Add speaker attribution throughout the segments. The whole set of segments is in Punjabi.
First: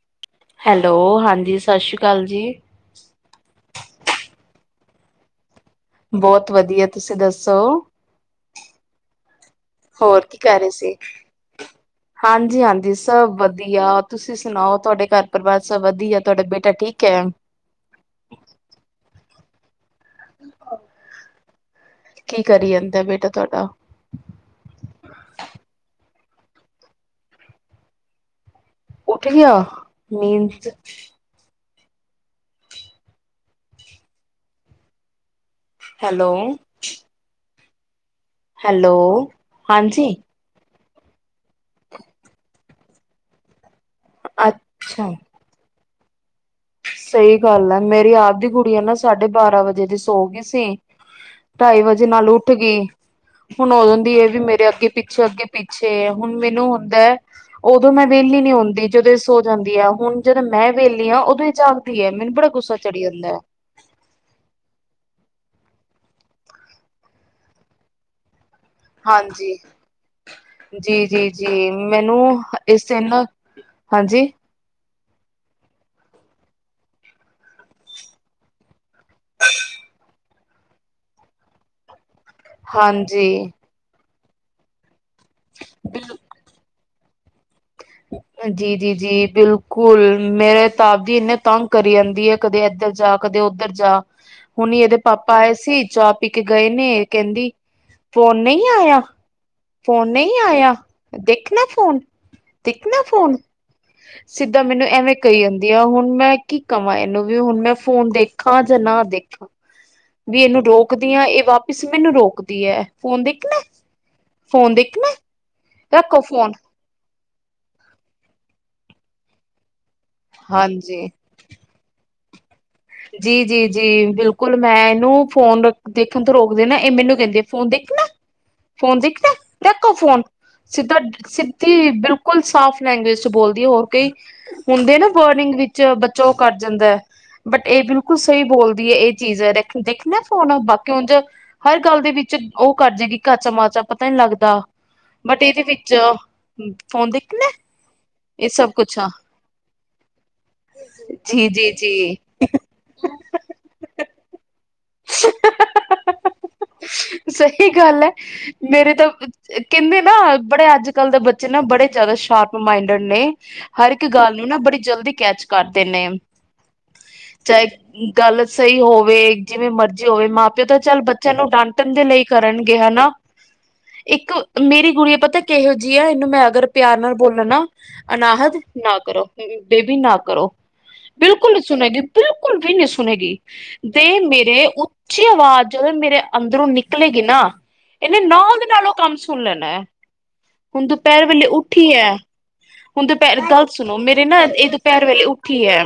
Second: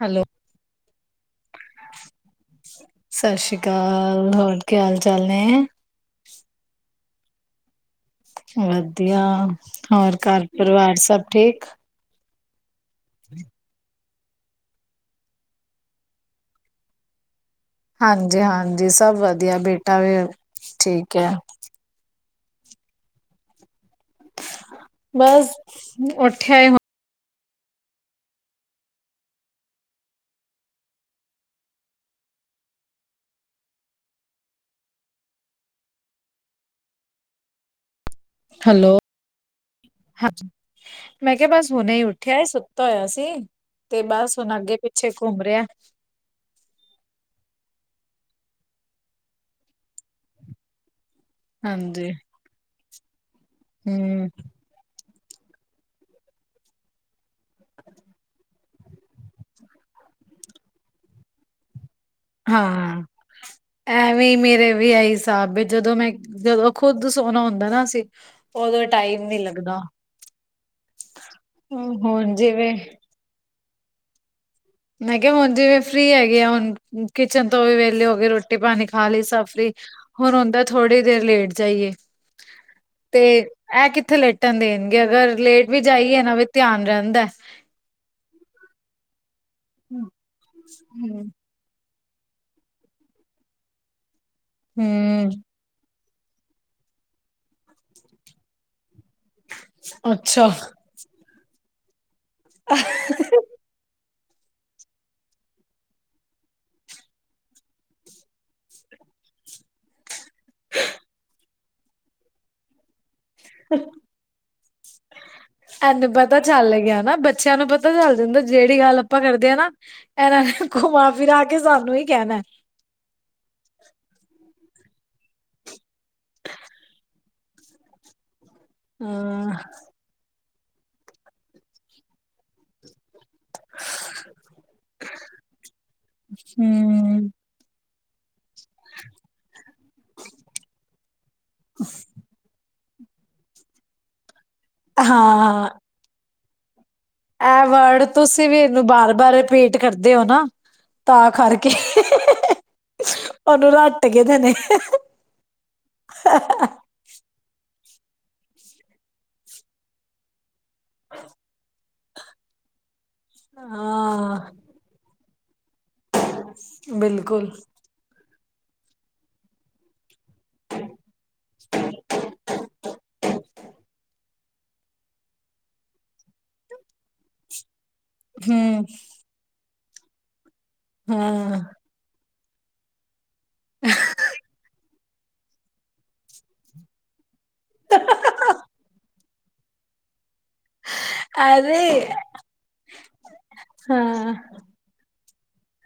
Speaker 1: ਹੈਲੋ,
Speaker 2: ਹੈਲੋ ਹਾਂਜੀ ਸਸ਼੍ਰੀ ਕਾਲ ਜੀ
Speaker 1: ਸਸ਼੍ਰੀ ਕਾਲ ਹੋਰ ਕੀ ਹਾਲ ਚਾਲ ਨੇ
Speaker 2: ਬਹੁਤ ਵਧੀਆ ਤੁਸੀਂ ਦੱਸੋ
Speaker 1: ਵਧੀਆ ਹੋਰ
Speaker 2: ਕੀ
Speaker 1: ਘਰ
Speaker 2: ਕਰ ਰਹੇ
Speaker 1: ਪਰਿਵਾਰ
Speaker 2: ਸੀ
Speaker 1: ਸਭ ਠੀਕ
Speaker 2: ਹਾਂਜੀ ਹਾਂਜੀ ਸਭ ਵਧੀਆ ਤੁਸੀਂ ਸੁਣਾਓ ਤੁਹਾਡੇ ਘਰ ਪਰਿਵਾਰ ਸਭ ਵਧੀਆ ਤੁਹਾਡਾ ਬੇਟਾ ਠੀਕ ਐ
Speaker 1: ਹਾਂਜੀ ਹਾਂਜੀ ਸਭ ਵਧੀਆ ਬੇਟਾ ਵੀ ਠੀਕ ਐ
Speaker 2: ਕੀ ਕਰੀ ਜਾਂਦਾ ਬੇਟਾ ਤੁਹਾਡਾ
Speaker 1: ਬਸ ਉੱਠਿਆ ਹੋ
Speaker 2: ਉੱਠ ਗਿਆ ਨੀਂਦ ਚ ਹੈਲੋ
Speaker 1: ਹੈਲੋ
Speaker 2: ਹਾਂਜੀ
Speaker 1: ਹ ਮੈਂ ਕਿਹਾ ਬਸ ਹੁਣੇ ਹੀ ਉੱਠਿਆ ਸੁੱਤਾ ਹੋਇਆ ਸੀ ਤੇ ਬਸ ਹੁਣ ਅੱਗੇ
Speaker 2: ਅੱਛਾ
Speaker 1: ਪਿੱਛੇ ਘੁੰਮ ਰਿਹਾ ਐ
Speaker 2: ਸਹੀ ਗੱਲ ਹੈ ਮੇਰੀ ਆਪ ਦੀ ਕੁੜੀ ਆ ਨਾ ਸਾਢੇ ਬਾਰਾਂ ਵਜੇ ਦੀ ਸੋ ਗੀ ਸੀ ਢਾਈ ਵਜੇ
Speaker 1: ਹਾਂਜੀ,
Speaker 2: ਨਾਲ ਉੱਠ ਗੀ ਹੁਣ ਉਦੋਂ ਦੀ
Speaker 1: ਹੂੰ,
Speaker 2: ਐਵੀ ਮੇਰੇ ਅੱਗੇ ਪਿੱਛੇ ਅੱਗੇ ਪਿੱਛੇ ਹੁਣ ਮੈਨੂੰ ਹੁੰਦਾ ਐ ਉਦੋਂ ਮੈਂ ਵਿਹਲੀ ਨੀ ਹੁੰਦੀ ਜਦੋਂ ਇਹ ਸੋ ਜਾਂਦੀ ਆ ਹੁਣ ਜਦੋਂ ਮੈਂ ਵਿਹਲੀ ਆਂ ਉਦੋਂ ਇਹ ਜਾਗਦੀ ਹੈ ਮੈ
Speaker 1: ਹਾਂ ਐਵੇਂ ਈ ਮੇਰੇ ਵੀ ਇਹੀ ਹਿਸਾਬ ਜਦੋਂ ਮੈਂ ਜਦੋਂ ਖੁਦ ਸੋਹਣਾ ਹੁੰਦਾ ਨਾ ਅਸੀਂ ਉਦੋਂ ਟਾਈਮ ਨੀ
Speaker 2: ਹਾਂਜੀ
Speaker 1: ਲੱਗਦਾ,
Speaker 2: ਜੀ ਜੀ ਜੀ ਮੈਨੂੰ
Speaker 1: ਹੁਣ ਜਿਵੇਂ
Speaker 2: ਇਸ ਦਿਨ ਹਾਂਜੀ
Speaker 1: ਮੈਂ ਕਿਹਾ ਹੁਣ ਜਿਵੇਂ ਫ੍ਰਰੀ ਹੈਗੇ ਆ ਹੁਣ ਕਿਚਨ ਤੋਂ ਵੀ ਵਿਹਲੇ ਹੋਗੇ ਰੋਟੀ ਪਾਣੀ ਖਾਲੀ ਸਬ ਫਰੀ ਹੁਣ ਹੁੰਦਾ ਥੋੜੀ ਦੇਰ ਲੇਟ ਜਾਈਏ ਤੇ
Speaker 2: ਹਾਂਜੀ
Speaker 1: ਐਹ ਕਿੱਥੇ ਲੇਟਣ ਦੇਣਗੇ ਅਗਰ ਲੇਟ ਵੀ ਜਾਈਏ ਨਾ ਵੀ ਧਿਆਨ ਰਹਿੰਦਾ ਐ
Speaker 2: ਜੀ ਜੀ ਜੀ ਬਿਲਕੁਲ ਮੇਰੇ ਤਾਂ ਆਪ ਜੀ ਇੰਨੇ ਤੰਗ ਕਰੀ ਜਾਂਦੀ ਐ ਕਦੇ ਇੱਧਰ ਜਾ ਕਦੇ ਉੱਧਰ ਜਾ ਹੁਣ ਇਹਦੇ
Speaker 1: ਹੂੰ
Speaker 2: ਪਾਪਾ ਆਏ ਸੀ ਚਾਹ ਪੀ ਕੇ ਗਏ ਨੇ ਕਹਿੰਦੀ ਫੋਨ ਨਹੀਂ ਆਇਆ ਫੋਨ ਨਹੀਂ
Speaker 1: ਅੱਛਾ
Speaker 2: ਆਇਆ ਦੇਖ ਨਾ ਫੋਨ ਦਿਖ ਨਾ ਫੋਨ
Speaker 1: [inaudible]
Speaker 2: ਸਿੱਧਾ ਮੈਨੂੰ ਐਵੇਂ ਕਹੀ ਜਾਂਦੀ ਆ ਹੁਣ ਮੈਂ ਕੀ ਕਵਾਂ ਇਹਨੂੰ ਵੀ ਹੁਣ ਮੈਂ ਫੋਨ ਦੇਖਾਂ ਜਾਂ ਨਾ ਦੇਖ ਵੀ ਇਹਨੂੰ ਰੋਕਦੀ ਆਂ ਇਹ ਵਾਪਿਸ ਮੈਨੂੰ ਰੋਕਦੀ ਐ ਫੋਨ ਦੇਖਣਾ ਐ ਫੋਨ ਦੇਖਣਾ ਐ ਰੱਖੋ ਫੋਨ
Speaker 1: ਲਗਿਆ ਨ ਬੱਚਿਆਂ ਨੂੰ ਪ ਪਤਾ ਚੱਲ ਜਾਂਦਾ ਜਿਹੜੀ ਗੱਲ ਆਪਾਂ ਕਰਦੇ ਆਂ ਨਾ ਇਹਨਾਂ ਨੇ
Speaker 2: ਹਾਂਜੀ
Speaker 1: ਘੁਮਾ ਫਿਰਾ ਕੇ ਸਾਨੂੰ ਹੀ ਕਹਿਣਾ ਐ
Speaker 2: ਜੀ ਜੀ ਜੀ ਬਿਲਕੁਲ ਮੈਂ ਇਹਨੂੰ ਫੋਨ ਦੇਖਣ ਤੋਂ ਰੋਕਦੇ ਨਾ ਇਹ ਮੈਨੂੰ ਕਹਿੰਦੇ ਫੋਨ ਦੇਖ ਨਾ
Speaker 1: ਹ [unintelligible]
Speaker 2: ਫੋਨ ਦੇਖਣਾ ਦੇਖੋ ਫੋਨ ਸਿੱਧਾ ਸਿੱਧੀ ਬਿਲਕੁਲ ਬਿਲਕੁਲ ਸਾਫ ਲੈਂਗਵੇਜ ਚ ਬੋਲਦੀ ਹੈ ਹੋਰ ਕਈ ਹੁੰਦੇ ਨਾ ਵਰਨਿਗ ਵਿੱਚ ਬੱਚਾ ਉਹ ਕਰ ਜਾਂਦਾ ਹੈ।
Speaker 1: ਹੂੰ
Speaker 2: ਬਟ ਇਹ ਬਿਲ ਬਿਲਕੁਲ ਸਹੀ ਬੋਲਦੀ ਹੈ ਇਹ ਚੀਜ਼ ਦੇਖਨਾ ਫੋਨ ਬਾਕੀ ਉਜ ਹਰ ਗੱਲ ਦੇ ਵਿੱਚ ਉਹ ਕਰ ਜੇਗੀ ਕਾਚਾ ਮਾਚਾ ਪਤਾ ਨੀ ਲੱਗਦਾ ਬਟ ਇਹਦੇ
Speaker 1: ਹਾਂ
Speaker 2: ਵਿੱਚ ਫੋਨ ਦੇਖ
Speaker 1: ਇਹ ਵਰਡ ਤੁਸੀਂ ਵੀ ਇਹਨੂੰ ਬਾਰ ਬਾਰ ਰਿਪੀਟ ਕਰਦੇ ਹੋ ਨਾ ਤਾਂ
Speaker 2: ਜੀ
Speaker 1: ਕਰਕੇ।
Speaker 2: ਜੀ ਜੀ
Speaker 1: ਉਹਨੂੰ ਰਟ ਕੇ ਦੇਣੇ।
Speaker 2: [inaudible] ਸਹੀ ਗੱਲ ਹੈ ਮੇਰੇ ਤਾਂ ਕਹਿੰਦੇ ਨਾ ਬੜੇ ਅੱਜ ਕੱਲ ਦੇ ਬੱਚੇ ਨਾ ਬੜੇ ਜਿਆਦਾ ਸ਼ਾਰਪ ਮਾਇੰਡੇਡ ਨੇ ਹਰ ਇੱਕ ਗੱਲ ਨੂੰ
Speaker 1: ਹਾਂ
Speaker 2: ਨਾ ਬੜੀ ਜਲਦੀ ਕੈਚ ਕਰਦੇ ਨੇ
Speaker 1: ਬਿਲਕੁਲ।
Speaker 2: ਚਾਹੇ ਗੱਲ ਸਹੀ ਹੋਵੇ ਜਿਵੇਂ ਮਰਜ਼ੀ ਹੋਵੇ ਮਾਂ ਪਿਓ ਤਾਂ ਚੱਲ ਬੱਚਿਆਂ ਨੂੰ ਡਾਂਟਣ ਦੇ ਲਈ ਕਰਨਗੇ ਹਨਾ। ਇੱਕ ਮੇਰੀ ਗੁੜੀਆ ਪਤਾ ਕਿਹੋ ਜਿਹੀ ਆ ਇਹਨੂੰ ਮੈਂ ਅਗਰ ਪਿਆਰ ਨਾਲ ਬੋਲਾ ਨਾ ਅਨਾਹਦ
Speaker 1: ਹਮ
Speaker 2: ਨਾ ਕਰੋ ਬੇਬੀ ਨਾ ਕਰੋ ਬਿਲਕੁਲ
Speaker 1: ਹਾਂ
Speaker 2: ਮੈ ਕਿਹਾ ਬਿਲਕੁਲ ਵੀ ਨਹੀਂ ਸੁਣੇਗੀ ਦੇ ਮੇਰੀ ਉੱਚੀ ਆਵਾਜ਼ ਜਦੋਂ ਮੇਰੇ ਅੰਦਰੋਂ ਨਿਕਲੇਗੀ ਨਾ ਇਹਨੇ ਨਾਲ ਉ ਨਾਲੋਂ ਉਹ ਕੰਮ ਸੁਣ ਲੈਣਾ ਏ। ਹੁਣ ਦੁਪਹਿਰ ਵੇਲੇ
Speaker 1: ਅਰੇ
Speaker 2: ਉੱਠੀ ਹੈ ਹੁਣ ਦੁਪਹਿਰ ਗੱਲ ਸੁਣੋ ਮੇਰੇ
Speaker 1: ਹਾਂ
Speaker 2: ਨਾ ਇਹ ਦੁਪਹਿਰ ਵੇਲੇ ਉਠ ਉਠੀ ਹੈ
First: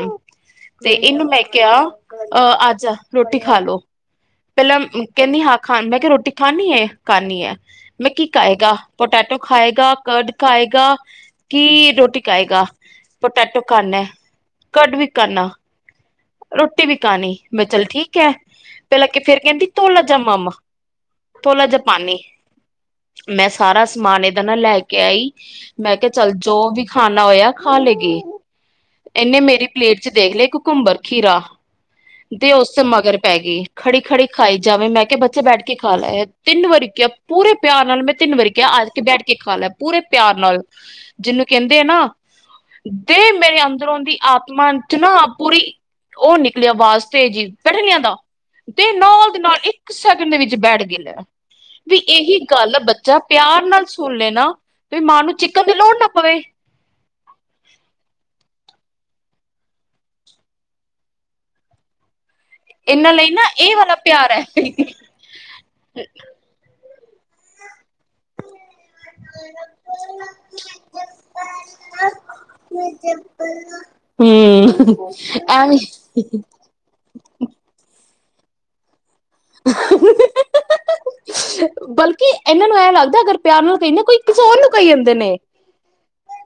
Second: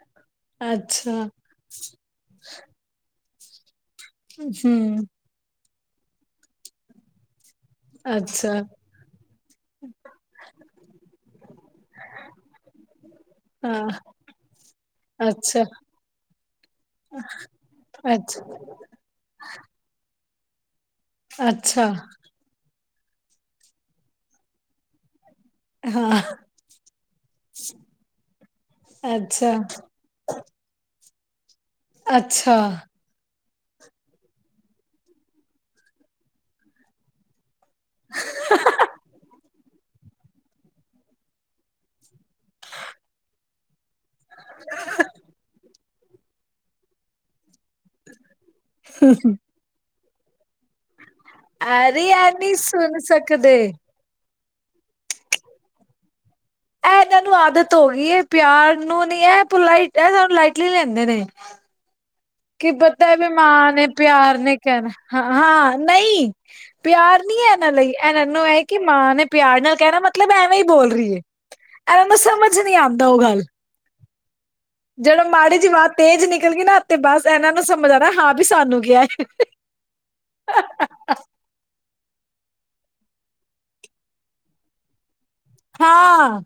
Speaker 2: ਤੇ
Speaker 1: ਅੱਛਾ
Speaker 2: ਇਹਨੂੰ ਮੈਂ ਕਿਹਾ ਆਜਾ ਰੋਟੀ ਖਾ ਲੋ ਪਹਿਲਾਂ
Speaker 1: ਹਮ
Speaker 2: ਕਹਿੰਦੀ ਹਾਂ ਖਾ ਮੈਂ ਕਿਹਾ ਰੋਟੀ ਖਾਣੀ ਏ ਖਾਨੀ ਹੈ ਮੈਂ ਕੀ
Speaker 1: ਅੱਛਾ
Speaker 2: ਖਾਏਗਾ ਪੋਟੈਟੋ ਖਾਏਗਾ ਕਰਡ ਖਾਏਗਾ ਕੀ ਰੋਟੀ ਖਾਏਗਾ ਪੋਟੈਟੋ
Speaker 1: ਹਾਂ
Speaker 2: ਖਾਨਾ ਕਰਡ ਵੀ ਕਰਨਾ।
Speaker 1: ਅੱਛਾ
Speaker 2: ਰੋਟੀ ਵੀ ਖਾਣੀ ਮੈਂ ਚੱਲ ਠੀਕ ਹੈ।
Speaker 1: ਅੱਛਾ
Speaker 2: ਫੇਰ ਅੱਗੇ ਫੇਰ ਕਹਿੰਦੀ ਤੋਲਾ ਜਾ ਮਾਮ ਥੋਲਾ ਜ
Speaker 1: ਅੱਛਾ
Speaker 2: ਪਾਨੀ ਮੈਂ ਸਾਰਾ ਸਮਾਨ ਏਦਾਂ ਦਾ ਨਾ ਮੈ ਲੈ ਕੇ ਆਈ। ਮੈਂ ਕਿਹਾ
Speaker 1: ਹਾਂ
Speaker 2: ਚੱਲ ਜੋ ਵੀ ਖਾਣਾ ਹੋਇਆ ਖਾ ਲੇਗੀ ਇਹਨੇ
Speaker 1: ਅੱਛਾ
Speaker 2: ਮੇਰੀ ਪਲੇਟ ਦੇਖ ਲਏ ਇੱਕ ਘੁੰਬਰ ਖੀਰਾ ਦੇ
Speaker 1: ਅੱਛਾ
Speaker 2: ਉਸ ਮਗਰ ਪੈ ਗਈ। ਖੜੀ ਖੜੀ ਖਾਈ ਜਾਵੇ ਮੈਂ ਕਿਹਾ ਬੱਚੇ ਬੈਠ ਕੇ ਖਾ ਲੈ। ਤਿੰਨ ਵਾਰੀ ਕਿਹਾ ਪੂਰੇ ਪਿਆਰ ਨਾਲ ਮੈਂ ਤਿੰਨ ਵਾਰੀ ਕਿਹਾ ਆ ਕੇ ਬੈਠ ਕੇ ਖਾ ਲੈ ਪੂਰੇ ਪਿਆਰ ਨਾਲ ਜਿਹਨੂੰ ਕਹਿੰਦੇ ਆ ਨਾ ਦੇ ਮੇਰੇ ਅੰਦਰੋਂ ਰੀ ਆਤਮਾ ਚ ਨਾ ਪੂਰੀ ਉਹ ਨਿਕਲਿਆ ਆਵਾਜ਼ ਤੇਜ ਬੈਠਾ ਨਹੀਂ ਜਾਂਦਾ। ਤੇ ਨਾਲ ਦੀ ਨਾਲ ਇੱਕ ਸੈਕਿੰਡ ਦੇ ਵਿੱਚ ਬੈਠ ਗਈ। ਵੀ
Speaker 1: ਅਰੇ ਐ
Speaker 2: ਇਹੀ
Speaker 1: ਨਹੀਂ
Speaker 2: ਗੱਲ
Speaker 1: ਸੁਣ
Speaker 2: ਬੱਚਾ
Speaker 1: ਸਕਦੇ
Speaker 2: ਪਿਆਰ
Speaker 1: ਇਹ
Speaker 2: ਨਾਲ ਸੁਨੇ ਨਾ ਤੇ ਮਾਂ ਨੂੰ ਚਿੱਕਣ ਦੀ ਲੋੜ ਨਾ ਪਵੇ।
Speaker 1: ਇਹ ਇਹਨਾਂ ਨੂੰ ਆਦਤ ਹੋ ਗਈ ਹੈ ਪਿਆਰ ਨੂੰ ਨੀ ਇਹ ਲਟ ਇਹ ਲਾਈਟਲੀ ਲੈਂਦੇ ਨੇ। ਕੀ
Speaker 2: ਇਹਨਾਂ
Speaker 1: ਪਤਾ ਵੀ
Speaker 2: ਲਈ ਨਾ
Speaker 1: ਮਾਂ
Speaker 2: ਇਹ
Speaker 1: ਨੇ
Speaker 2: ਵਾਲਾ
Speaker 1: ਪਿਆਰ
Speaker 2: ਹੈ
Speaker 1: ਨੇ ਕਰਨਾ ਹਾਂ ਨਹੀਂ। ਪਿਆਰ ਨੀ ਹੈ। ਇਹਨਾਂ ਲਈ ਇਹਨਾਂ ਨੂੰ ਇਹ ਕਿ ਮਾਂ ਨੇ ਪਿਆਰ ਨਾਲ ਕਹਿਣਾ ਮਤਲਬ ਐਵੇਂ ਹੀ ਬੋਲ ਰਹੀਏ। ਇਹਨਾਂ ਨੂੰ ਸਮਝ ਨਹੀਂ ਆਉਂਦਾ ਉਹ ਗਲ।
Speaker 2: ਹੂੰ
Speaker 1: ਜਦੋ ਮਾੜੀ ਜਹੀ
Speaker 2: ਐਵੇਂ
Speaker 1: ਅਵਾਜ ਤੇਜ਼ ਨਿਕਲ ਗਈ ਨਾ ਤੇ ਬਸ ਇਹਨਾਂ ਨੂੰ ਸਮਝ ਆਉਣਾ ਹਾਂ ਵੀ ਸਾਨੂੰ ਕਿਹਾ ਹੈ।
Speaker 2: ਬਲ। ਕਿ ਇਹਨਾਂ ਨੂੰ ਐਂ ਲੱਗਦਾ ਅਗਰ ਪਿਆਰ ਨਾਲ ਕਹਿੰਦੇ ਕੋਈ ਕਿਸੇ ਹੋਰ ਨੂੰ ਕਹੀ ਜਾਂਦੇ ਨੇ।
Speaker 1: ਹਾਂ।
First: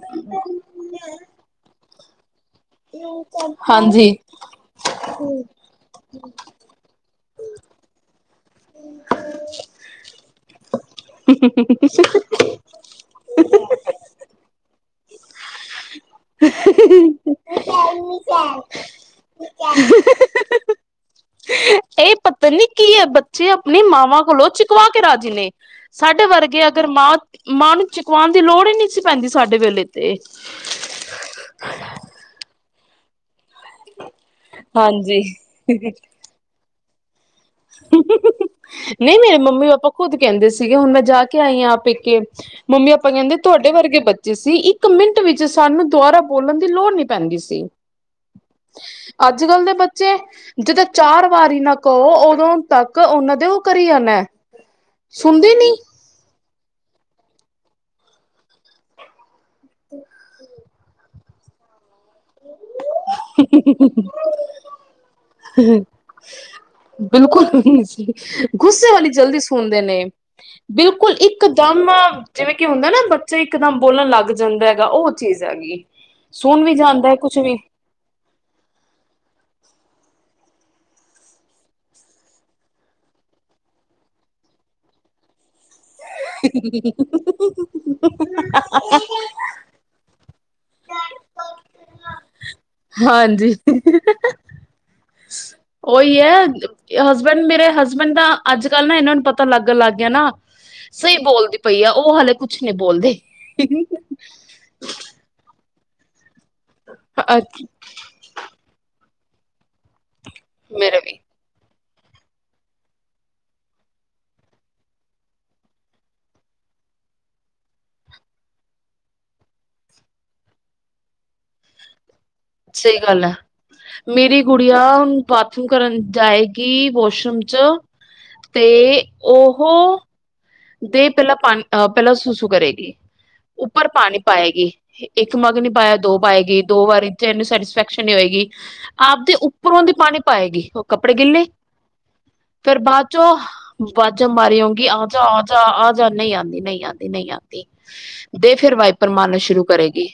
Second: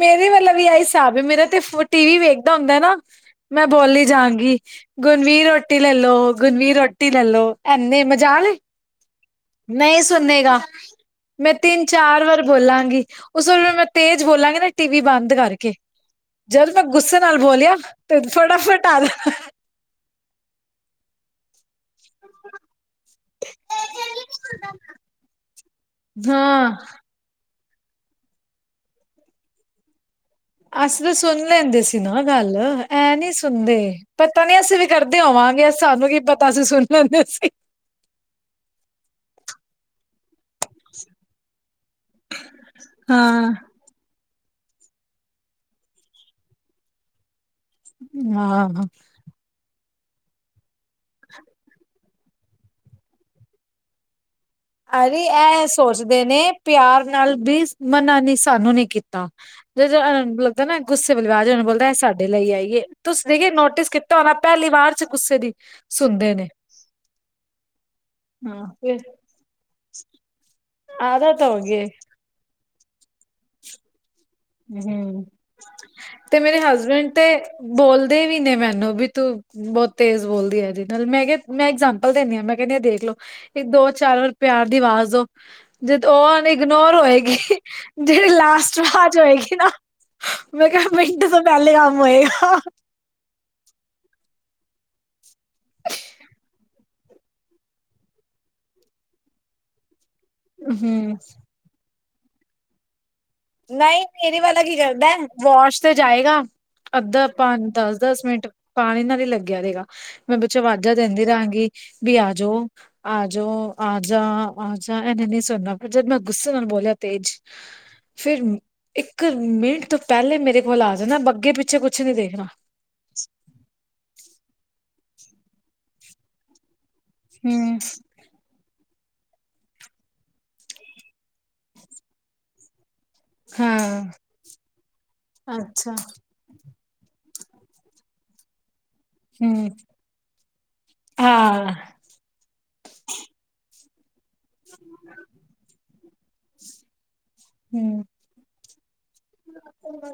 Speaker 1: ਮੇਰੇ ਵੱਲੋ ਵੀ ਆ ਹਿਸਾਬ ਹੈ। ਮੇਰਾ ਤੇ ਟੀ ਵੀ ਵੇਖ। ਏਦਾਂ ਹੁੰਦਾ ਨਾ ਮੈਂ ਬੋਲੀ ਹੀ
Speaker 2: ਹਾਂਜੀ।
Speaker 1: ਜਾਵਾਂਗੀ ਗੁਣਵੀਰ ਰੋਟੀ ਲੈ ਲੋ ਗੁਣਵੀਰ ਰੋਟੀ। ਰੋਟੀ ਲੈਲੋ ਐਨੇ ਮਜ਼ਾਾਲ ਏ। ਨਹੀਂ ਸੁਨੇਗਾ ਮੈਂ ਤਿੰਨ ਚਾਰ ਵਾਰ। ਬੋਲਾਂਗੀ ਉਸ ਵੇਲੇ ਮੈਂ ਤੇਜ਼ ਬੋਲਾਂਗੀ ਨਾ। ਟੀ ਵੀ ਬੰਦ ਕਰਕੇ ਜਦ ਮੈਂ ਗੁੱਸੇ ਨਾਲ ਬੋਲਿਆ ਤੇ ਫਟਾਫਟ ਆਦਾ।
Speaker 2: ਇਹ ਪਤਾ ਨੀ ਕੀ ਏ ਪ। ਜੇ ਬੱਚੇ ਆਪਣੀ ਮਾਵਾਂ ਕੋਲੋਂ ਚੁਕਵਾ ਕੇ ਰਾਜੀ ਨੇ ਸਾਡੇ ਵਰਗੇ
Speaker 1: ਹਾਂ
Speaker 2: ਅਗਰ ਮਾਂ। ਮਾਂ ਨੂੰ ਚੁਕਵਾਉਣ ਦੀ ਲੋੜ ਹੀ ਨਹੀਂ ਸੀ ਪੈਂਦੀ ਸਾਡੇ ਵੇਲੇ ਤੇ।
Speaker 1: ਅਸੀ ਤਾਂ ਸੁਣ ਲੈਂਦੇ ਸੀ ਨਾ ਗੱਲ ਐ ਨੀ ਸੁਣਦੇ। ਪਤਾ ਨੀ ਅਸੀਂ ਵੀ ਕਰਦੇ
Speaker 2: ਹਾਂਜੀ।
Speaker 1: ਹੋਵਾਂਗੇ ਸਾਨੂੰ ਕੀ ਪਤਾ ਸੀ ਸੁਣ ਲੈਂਦੇ ਸੀ।
Speaker 2: ਨਹੀਂ ਮੇਰੇ ਮੰਮੀ ਪਾਪਾ। ਖੁਦ ਕਹਿੰਦੇ ਸੀਗੇ ਹੁਣ ਮੈਂ ਜਾ ਕੇ ਆਈ ਹਾਂ ਪੇਕੇ ਮੰਮੀ ਪਾਪਾ ਕਹਿੰਦੇ
Speaker 1: ਹਾਂ
Speaker 2: ਤੁਹਾਡੇ ਵਰਗੇ ਬਚ। ਜੀਸੀ ਇੱਕ ਮਿੰਟ ਵਿੱਚ ਸਾਨੂੰ ਦੁਬਾਰਰਾ ਬੋਲਣ ਦੀ ਲੋੜ ਨਈ ਪੈਂਦੀ ਸੀ।
Speaker 1: ਹਾਂ।
Speaker 2: ਅੱਜ ਕੱਲ ਦੇ ਬੱਚੇ ਜਿਦਾਂ ਚਾਰ ਵਾਰੀ ਨਾ ਕਹੋ ਉਹ। ਉਦੋਂ ਤੱਕ ਉਹਨਾਂ ਦੇ ਉਹ ਕਰੀ ਜਾਣਾ।
Speaker 1: ਅਰੇ
Speaker 2: ਸੁਣਦੇ
Speaker 1: ਇਹ
Speaker 2: ਨੀ
Speaker 1: ਸੋਚਦੇ ਨੇ ਪਿਆਰ ਨਾਲ ਵੀ ਮਨਾ ਨਈ ਸਾਨੂੰ ਨਈ ਕੀਤਾ। ਜਦੋਂ ਲੱਗਦਾ ਨਾ ਗੁੱਸੇ ਬਵਾਜ਼ ਉਹਨੂੰ ਬੋਲਦਾ ਸਾਡੇ ਲਈ ਆਈਏ। ਤੁਸੀ ਦੇਖ ਨੋਟਿਸ ਕੀਤਾ ਹੋਣਾ ਪਹਿਲੀ ਵਾਰ ਚ ਗੁੱਸੇ ਦੀ ਸੁਣਦੇ ਨੇ।
Speaker 2: ਬਿਲਕੁਲ ਗੁੱਸੇ
Speaker 1: ਹਾਂ
Speaker 2: ਵਾਲੀ ਜਲਦੀ ਸੁਣਦੇ ਨੇ। ਬਿਲਕੁਲ
Speaker 1: ਆਦਤ
Speaker 2: ਇੱਕ
Speaker 1: ਹੋ ਗਈ
Speaker 2: ਦਮ ਜਿਵੇਂ ਕਿ ਹੁੰਦਾ ਨਾ ਬੱਚੇ ਇੱਕ ਦਮ ਬੋਲਣ ਲੱਗ। ਜਾਂਦਾ ਹੈਗਾ ਉਹ
Speaker 1: ਹੂੰ
Speaker 2: ਚੀਜ਼ ਹੈਗੀ
Speaker 1: ਤੇ ਮੇਰੇ
Speaker 2: ਸੁਣ ਵੀ ਜਾਂਦਾ
Speaker 1: ਹਸਬੈਂਡ
Speaker 2: ਹੈ
Speaker 1: ਤੇ
Speaker 2: ਕੁਛ ਵੀ
Speaker 1: ਬੋਲਦੇ ਵੀ ਨੇ ਮੈਨੂੰ ਵੀ ਤੂੰ। ਬਹੁਤ ਤੇਜ਼ ਬੋਲਦੀ ਏ ਜਿੰਦਲ ਮੈਂ ਕਿਹਾ ਮੈਂ ਇਗਜਾਮਪਲ ਦਿੰਦੀ ਹਾਂ ਮੈਂ ਕਹਿੰਦੀ ਹਾਂ ਦੇਖ ਲੋੋ। ਇਹ ਦੋ ਚਾਰ ਵਾਰ ਪਿਆਰ ਦੀ ਆਵਾਜ਼ ਦਿਓ। ਜਦ ਉਹ ਇਗਨੋਰ ਹੋਏਗੀ ਜਿਹੜੀ ਲਾਸਟ ਵਾਜ ਹੋਏਗੀ ਨਾ। ਮੈਂ ਕਿਹਾ ਮਿੰਟ ਤੋਂ ਪਹਿਲੇ ਕੰਮ ਹੋਏਗਾ।
Speaker 2: ਹਾਂਜੀ। ਉਹੀ ਹੈ ਹਸਬੈਂਡ ਮੇਰੇ ਹਸਬੈਂਡ ਦਾ ਅੱਜ ਕੱਲ ਨਾ ਇਹਨਾਂ ਨੂੰ ਪਤਾ ਲੱਗਣ ਲੱਗ ਗਿਆ ਨਾ
Speaker 1: ਹੂੰ
Speaker 2: ਸਹੀ ਬੋਲਦੀ ਪਈ ਆ, ਉਹ ਹਾਲੇ ਕੁਛ ਨਹੀਂ ਬੋਲਦੇ
Speaker 1: ਨਹੀਂ ਮੇਰੇ ਵਾਲਾ ਕੀ ਕਰਦਾ ਪਹੁੰਚ ਤੇ ਜਾਏਗਾ, ਅੱਧਾ ਆਪਾਂ ਦਸ ਦਸ ਮਿੰਟ ਪਾਣੀ ਨਾਲ ਹੀ ਲੱਗਿਆ ਰਹੇਗਾ, ਮੈਂ ਪਿਛੋਂ ਵਾਜ਼ਾਂ
Speaker 2: ਮੇਰੇ ਵੀ
Speaker 1: ਦਿੰਦੀ ਰਹਾਂਗੀ ਵੀ ਆ ਜਾਓ ਆ ਜਾਓ, ਆ ਜਾ -ਆ ਜਾ ਇਹਨੇ ਨਹੀਂ ਸੁਣਨਾ, ਪਰ ਜਦ ਮੈਂ ਗੁੱਸੇ ਨਾਲ ਬੋਲਿਆ ਤੇਜ ਫੇਰ ਇੱਕ ਮਿੰਟ ਤੋਂ ਪਹਿਲੇ ਮੇਰੇ ਕੋਲ ਆ ਜਾਂਦਾ, ਅੱਗੇ ਪਿੱਛੇ ਕੁਛ ਨਹੀਂ ਦੇਖਣਾ
Speaker 2: ਸਹੀ ਗੱਲ ਹੈ, ਮੇਰੀ ਗੁੜੀਆ ਬਾਥਰੂਮ ਕਰਨ ਜਾਏਗੀ ਵੋਸ਼ ਰੂਮ ਚ
Speaker 1: ਹੂੰ
Speaker 2: ਤੇ ਉਹ ਤੇ ਪਹਿਲਾਂ ਪਾਣੀ, ਅਹ ਪਹਿਲਾਂ ਸੁਸੂ ਕਰੇਗੀ ਉੱਪਰ
Speaker 1: ਹਾਂ
Speaker 2: ਪਾਣੀ ਪਾਏਗੀ, ਇੱਕ ਮਗਨੀ
Speaker 1: ਅੱਛਾ
Speaker 2: ਪਾਇਆ ਦੋ ਪਾਏਗੀ ਦੋ ਵਾਰੀ ਤੇ ਇਹਨੂੰ ਸੈਟਿਸਫੈਕਸ਼ਨ ਨਹੀਂ ਹੋਏਗੀ ਆਪਦੇ
Speaker 1: ਹੂੰ
Speaker 2: ਉੱਪਰੋਂ ਦੀ ਪਾਣੀ ਪਾਏਗੀ ਉਹ ਕੱਪੜੇ ਗਿੱਲੇ
Speaker 1: ਹਾਂ
Speaker 2: ਫੇਰ ਬਾਦ ਚੋਂ ਵਾਜਾ ਮਾਰੀ ਆਉਂਗੀ ਆ ਜਾ -ਆ ਜਾ- ਆ ਜਾ ਨਹੀਂ ਆਦੀ- ਨਹੀਂ ਆਦੀ -ਨਹੀਂ ਆਦੀ
Speaker 1: ਹੂੰ
Speaker 2: ਦੇ ਫੇਰ ਵਾਈਪਰ ਮਾਰਨਾ ਸ਼ੁਰੂ ਕਰੇਗੀ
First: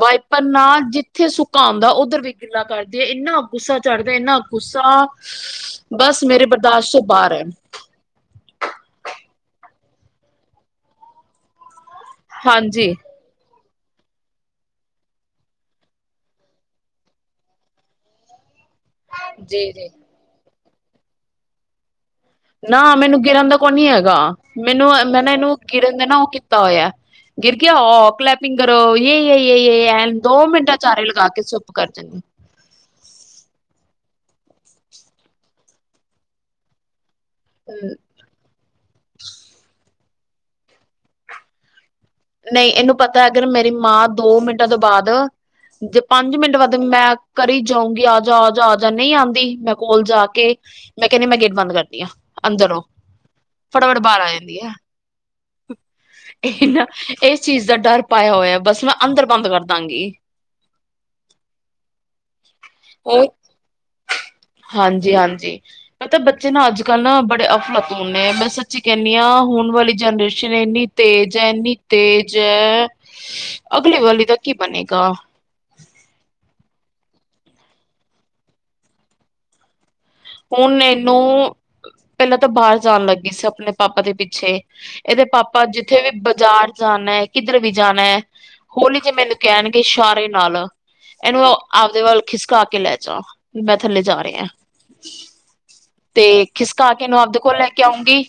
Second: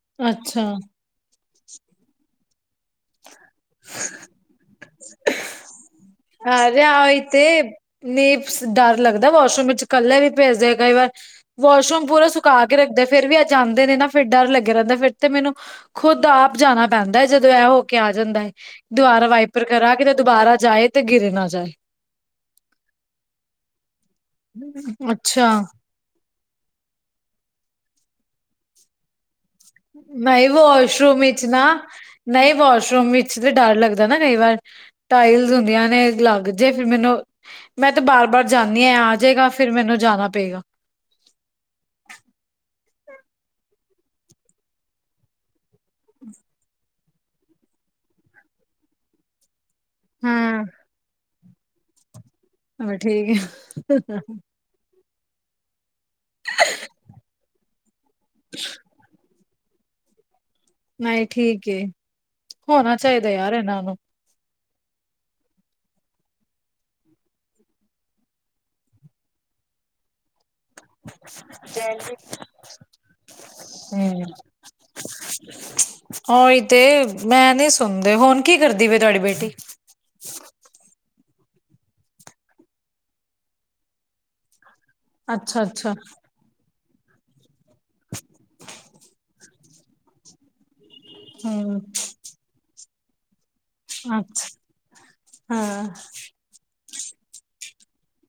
Speaker 2: ਵਾਈਪਰ
Speaker 1: ਅੱਛਾ
Speaker 2: ਨਾਲ ਜਿੱ ਫੇਰ ਸੁੱਕਾ ਆਉਂਦਾ, ਉੱਧਰ ਵੀ ਗਿੱਲਾ ਕਰਦੀ ਹੈ, ਇੰਨਾ ਗੁੱਸਾ ਚੜਦਾ ਇੰਨਾ ਗੁੱਸਾ ਬਸ ਮੇਰੇ
Speaker 1: ਅਰੇ ਆ
Speaker 2: ਬਰਦਾਸ਼ਤ
Speaker 1: ਓਹੀ
Speaker 2: ਬਾਹਰ ਹੈ
Speaker 1: ਤੇ ਡਰ ਲੱਗਦਾ, ਵਾਸ਼ਰੂਮ ਵਿੱਚ ਕੱਲਾ ਵੀ ਪੇਜਦੇ ਕਈ ਵਾਰ ਵਾਸ਼ਰੂਮ ਪੂਰਾ ਸੁਕਾ ਕੇ
Speaker 2: ਹਾਂਜੀ
Speaker 1: ਰੱਖਦੇ ਫਿਰ ਵੀ ਐ ਜਾਂਦੇ ਨੇ ਨਾ ਫਿਰ ਡਰ ਲੱਗਿਆ ਰੈੰਦਾ ਫਿਰ ਤੇ ਮੇਨੂੰ ਖੁੱਦ ਆਪ ਜਾਣਾ ਪੈਂਦਾ ਜਦੋਂ ਐ ਹੋ ਕੇ ਆ ਜਾਂਦਾ ਈ। ਦੋਬਾਰਾ ਵਾਈਪਰ
Speaker 2: ਜੀ ਜੀ
Speaker 1: ਕਰਾ ਕਿਤੇ ਦੋਬਾਰਾ ਜਾਏ ਤੇ ਗਿਰ ਨਾ ਜਾਏ।
Speaker 2: ਨਾ ਮੈਨੂੰ ਗਿਰਨ ਦਾ ਕੋਈ ਨੀ ਹੈਗਾ ਮੈਨੂੰ ਐ ਨਾ ਐ ਨਾ
Speaker 1: ਅੱਛਾ
Speaker 2: ਏੱਨੂੰ ਗਿਰਨ ਮੈ‌ ਨਾ ਓ ਕੀਤਾ ਹੋਯਾ ਗਿਰ ਗਿਆ ਔ ਕਲੈਪ ਨਿੰਗਰੋ ਯੈ ਯੈ ਯੈ ਯੈ ਦੋ ਮਿੰਟਾਂ ਚਾਰੇ ਲਗਾ ਕੇ ਚੁੱਪ ਕਰ ਜਾਂਦੇ।
Speaker 1: ਨਏ ਵੋਸ਼ ਰੂਮ ਵਿੱਚ ਤੇ ਡਰ ਲੱਗਦਾ ਨਾ ਕਈ ਵਾਰ ਟਾਇਲਸ ਹੁੰਦੀਆਂ, ਨੇ ਲੱਗ ਜੇ ਫਿਰ ਮੈਨੂੰ ਮੈਂ ਤੇ ਬਾਰ-ਬਾਰ ਜਾਣੀ ਆ ਐ ਆਜੇਗਾ ਫਿਰ ਮੈਨੂੰ ਜਾਣਾ ਪਏਗਾ।
Speaker 2: ਨਈ ਏਨੂੰ ਪਤਾ ਅਗਰ ਮੇਰੀ ਮਾਂ ਦੋ ਮਿੰਟਾਂ ਤੋਂ ਬਾਅਦ ਜੇ ਪੰਜ ਮਿੰਟ ਬਾਦ ਮੈਂ ਕਰੀਂ ਜਾਊਂਗੀ ਆਜਾ-ਆਜਾ-ਆਜਾ ਨਹੀਂ ਆਂਦੀ ਮੈਂ ਕੋਲ ਜਾ ਕੇ
Speaker 1: ਹਾਂ
Speaker 2: ਮੈਂ ਕੈਣੀ ਮੈਂ ਗੇਟ ਬੰਦ ਕਰਨੀ ਆ। ਅੰਦਰੋ
Speaker 1: ਠੀਕ
Speaker 2: ਫਟਾਫਟ
Speaker 1: ਹੈ
Speaker 2: ਬਾਰ ਆ ਜਾਂਦੀ ਏ ਏਹ ਨਾ ਏਸ ਚੀਜ਼ ਦਾ ਡਰ ਪਾਯਾ ਹੋਯਾ ਬਸ ਮੈਂ ਅੰਦਰ ਬੰਦ ਕਰਦਾਂਗੀ।
Speaker 1: ਨਈ ਠੀਕ ਏ ਹੋਣਾ ਚਾਇਦਾ ਯਾਰ ਏਨਾਂ ਨੂੰ।
Speaker 2: ਹਾਂਜੀ-ਹਾਂਜੀ। ਮਤਲਬ ਬੱਚੇ ਨਾ ਅੱਜ-ਕੱਲ ਨਾ ਬੜੇ ਅਫਲਾਤੂਨ ਨੇ, ਮੈਂ ਸੱਚੀ ਕੈਣੀ ਆ ਹੁਣ ਵਾਲੀ ਜਨਰੇਸ਼ਨ ਏਨੀ ਤੇਜ ਐ-ਏਨੀ ਤੇਜ ਐ ਅਗਲੇ ਵਾਲੀ ਦਾ ਕੀ ਬਣੇਗਾ?
Speaker 1: ਉਈ ਤੇ ਮੈਂ ਨੀ ਸੁਣਦੇ ਹੁਣ ਕੀ ਕਰਦੀ ਪਈ ਏ ਤੁਆਡੀ ਬੇਟੀ?
Speaker 2: ਹੁਣ ਏਨੂੰ ਪੈਲਾਂ ਤਾ ਬਾਹਰ ਜਾਣ ਲੱਗੀ ਸੀ ਅਪਣੇ ਪਾਪਾ ਦੇ ਪਿੱਛੇ ਏਦੇ ਪਾਪਾ
Speaker 1: ਅੱਛਾ-ਅੱਛਾ
Speaker 2: ਜਿੱਥੇ ਵੀ ਬਾਜ਼ਾਰ ਜਾਣਾ ਕਿੱਧਰੇ ਵੀ ਜਾਣਾ ਹੋਲੀ ਜੇ ਮੈਨੂੰ ਕੈਣ ਇਸ਼ਾਰੇ ਨਾਲ ਏਨੂੰ
Speaker 1: ਹੂੰ
Speaker 2: ਆਪਦੇ ਵੱਲ ਖਿਸਕਾ ਕੇ ਲੈ ਜਾ ਮੈਂ ਥੱਲੇ ਜਾ ਰੇਆ।
Speaker 1: ਹੂੰ।
Speaker 2: ਖਿਸਕਾ ਕੇ ਏਨੂੰ ਆਪਦੇ ਕੋਲ ਲੈ ਕੇ ਆਉਂਗੀ,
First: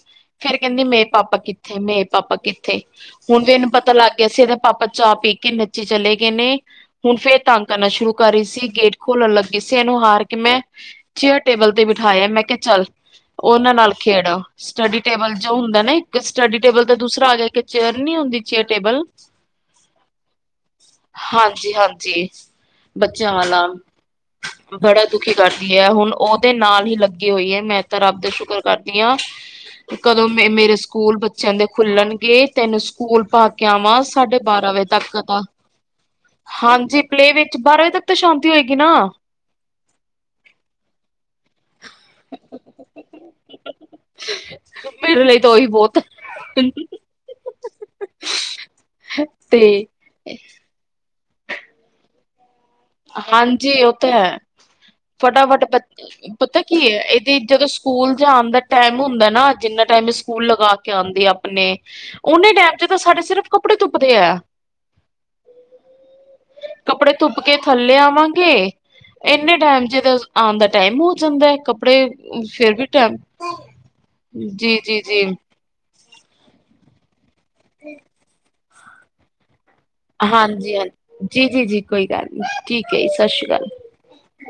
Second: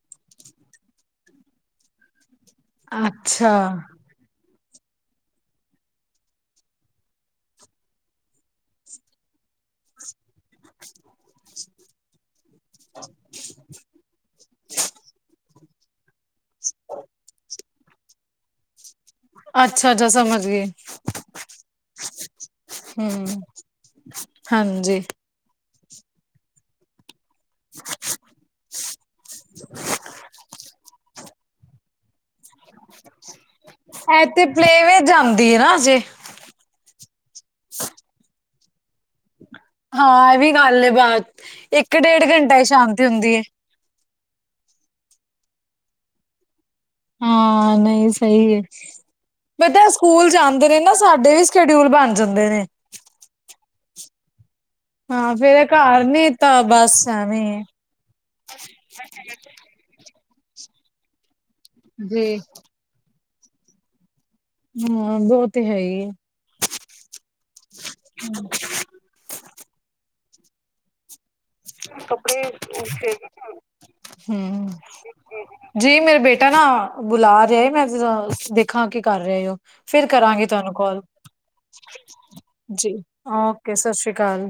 Speaker 2: ਫੇਰ ਕੈੰਦੀ ਏ ਮੇ ਪਾਪਾ ਕਿੱਥੇ-ਮੇ ਪਾਪਾ ਕਿੱਥੇ? ਥੇ ਹੁਣ ਵੀ ਏਨੂੰ ਪਤਾ
Speaker 1: ਅੱਛਾ-ਅੱਛਾ-ਅੱਛਾ
Speaker 2: ਲੱਗ ਗਯਾ ਸੀ, ਏਦੇ ਪਾਪਾ ਚਾਹ ਪੀ ਕੇ ਨੀਚੇ ਚਲੇਗੇ ਨੇ। ਹੁਣ ਫੇਰ ਤੰਗ ਕਰਨਾ ਸ਼ੁਰੂ ਕਰ ਰੀ ਸੀ, ਗੇਟ ਖੋਲਣ ਲੱਗੀ ਸੀ ਏਨੂੰ ਹਾਰ ਕੇ ਮੈਂ ਚੇਅਰ ਟੇਬਲ ਤੇ ਬਿਠਾਇਆ, ਮੈਂ ਕਿਹਾ ਚੱਲ ਓਨਾਂ ਨਾਲ ਖੇਡ ਸਟੱਡੀ ਟੇਬਲ ਜੋ ਹੁੰਦਾ ਨਾ ਤੇ ਸਟੱਡੀ ਟੇਬਲ ਤੇ ਦੂਸਰਾ ਆ ਗਯਾ, ਇੱਕ ਚੇਅਰ ਨੀ ਹੁੰਦੀ ਚੇਅਰ-ਟੇਬਲ
Speaker 1: ਸਮਝ ਗਈ।
Speaker 2: ਹਾਂਜੀ-ਹਾਂਜੀ।
Speaker 1: ਹੂੰ
Speaker 2: ਬੱਚੇਆਂ ਆਲਾ
Speaker 1: ਹਾਂਜੀ।
Speaker 2: ਬੜਾ ਦੁਖੀ ਕਰਦੀ ਐਂ ਹੁਣ ਓਦੇ ਨਾਲ ਈ ਲੱ ਗੀ ਹੋਈ ਐ। ਮੈਂ ਤਾਂ ਰੱਬ ਦਾ ਸ਼ੁਕਰ ਕਰਦੀ ਆ, ਕਦੋਂ ਮ ਮੇਰੇ ਸਕੂਲ‌ ਬ ਬੱਚੇਆਂ ਦੇ ਖੁੱਲਣ ਗੇ ਤੇ ਐਨੂੰ ਸਕੂਲ ਪਾ ਕੇ ਆਵਾਂ
Speaker 1: ਐ
Speaker 2: ਸਾਢੇ
Speaker 1: ਤੇ
Speaker 2: ਬਾਰਾਂ ਵਜੇ
Speaker 1: ਪਲੇਵੇ
Speaker 2: ਤੱਕ ਤਾਂ
Speaker 1: ਜਾਂਦੀ ਹੈ ਨਾ ਅਜੇ।
Speaker 2: ਹਾਂਜੀ ਪਲੇਵੇ ਚ ਬਾਰਾਂ ਵਜੇ ਤੱਕ ਤਾਂ ਸ਼ਾਂਤੀ ਹੋਏਗੀ ਨਾ।
Speaker 1: ਹਾਂ ਐ ਵੀ ਗੱਲ ਏ ਬਾਤ ਇੱਕ-ਡੇਢ ਘੰਟਾ ਈ ਸ਼ਾਂਤੀ ਹੁੰਦੀ ਏ।
Speaker 2: ਮੇਰੇ ਲਈ ਤਾਂ ਓਈ ਬੋਤ ਆ।
Speaker 1: ਹਾਂ ਨਈ ਸਈ ਵਿੱਚ
Speaker 2: ਤੇ
Speaker 1: ਪਤਾ ਸ ਸਕੂਲ ਜਾਂਦੇ ਰੇ ਨਾ ਸਾਡੇ ਵੀ ਸ਼ਐਡਿਊਲ ਬਣ ਜਾਂਦੇ ਨੇ।
Speaker 2: ਹਾਂਜੀ ਓ ਤੇ ਹੈ।
Speaker 1: ਹਾਂ ਫੇਰ
Speaker 2: ਫਟਾਫਟ
Speaker 1: ਐ
Speaker 2: ਪ
Speaker 1: ਕਾੱਰ
Speaker 2: ਪਤਾ ਕੀ ਏ ਏਦੀ ਜਦੋਂ ਸਕੂਲ ਜਾਣ ਦਾ ਟੈਮ ਹੁੰਦਾ ਨਾ ਜਿੰਨਾ ਟੈਮ ਐ ਸਕੂਲ ਲਗਾ ਕੇ ਆਂਦੀ ਆਪਣੇ
Speaker 1: ਜੀ
Speaker 2: ਓਨੇ ਟੈਮ ਚ ਤਾਂ ਸਾਡੇ ਸਿਰਫ ਕੱਪੜੇ ਧੁੱਪਦੇ ਐ।
Speaker 1: ਹਾਂ ਬੋ ਤੇ ਹੈ ਈ ਏ।
Speaker 2: ਕੱਪੜੇ ਧੁੱਪ ਕੇ ਥੱਲੇ ਆਵਾਂਗੇ ਇੰਨੇ ਟੈਮ 'ਚ ਆਣ ਦਾ ਟੈਮ ਹੋ ਜਾਂਦਾ ਐ ਕੱਪੜੇ ਫਿਰ ਵੀ ਟੈਮ
Speaker 1: ਹਮ
Speaker 2: ਜੀ-ਜੀ-ਜੀ।
Speaker 1: ਜੀ ਮੇਰਾ ਬੇਟਾ ਨਾ ਬੁਲਾ ਰਿਆ ਮੈਂ ਦੇਖਾਂ ਕੀ ਕਰ ਰਏ ਓ। ਫਿਰ ਕਰਾਂਗੀ ਤੁਹਾਨੂੰ
Speaker 2: ਹਾਂਜੀ ਹਾਂਜੀ
Speaker 1: ਕਾੱਲ
Speaker 2: ਜੀ ਜੀ ਜੀ ਕੋਈ ਗੱਲ ਨੀ
Speaker 1: ਜੀ
Speaker 2: ਠੀਕ ਹੈ ਸਤਿ ਸ਼੍ਰੀ ਅਕਾਲ
Speaker 1: ਓਕੇ ਸਤਿ ਸ੍ਰੀ ਅਕਾਲ।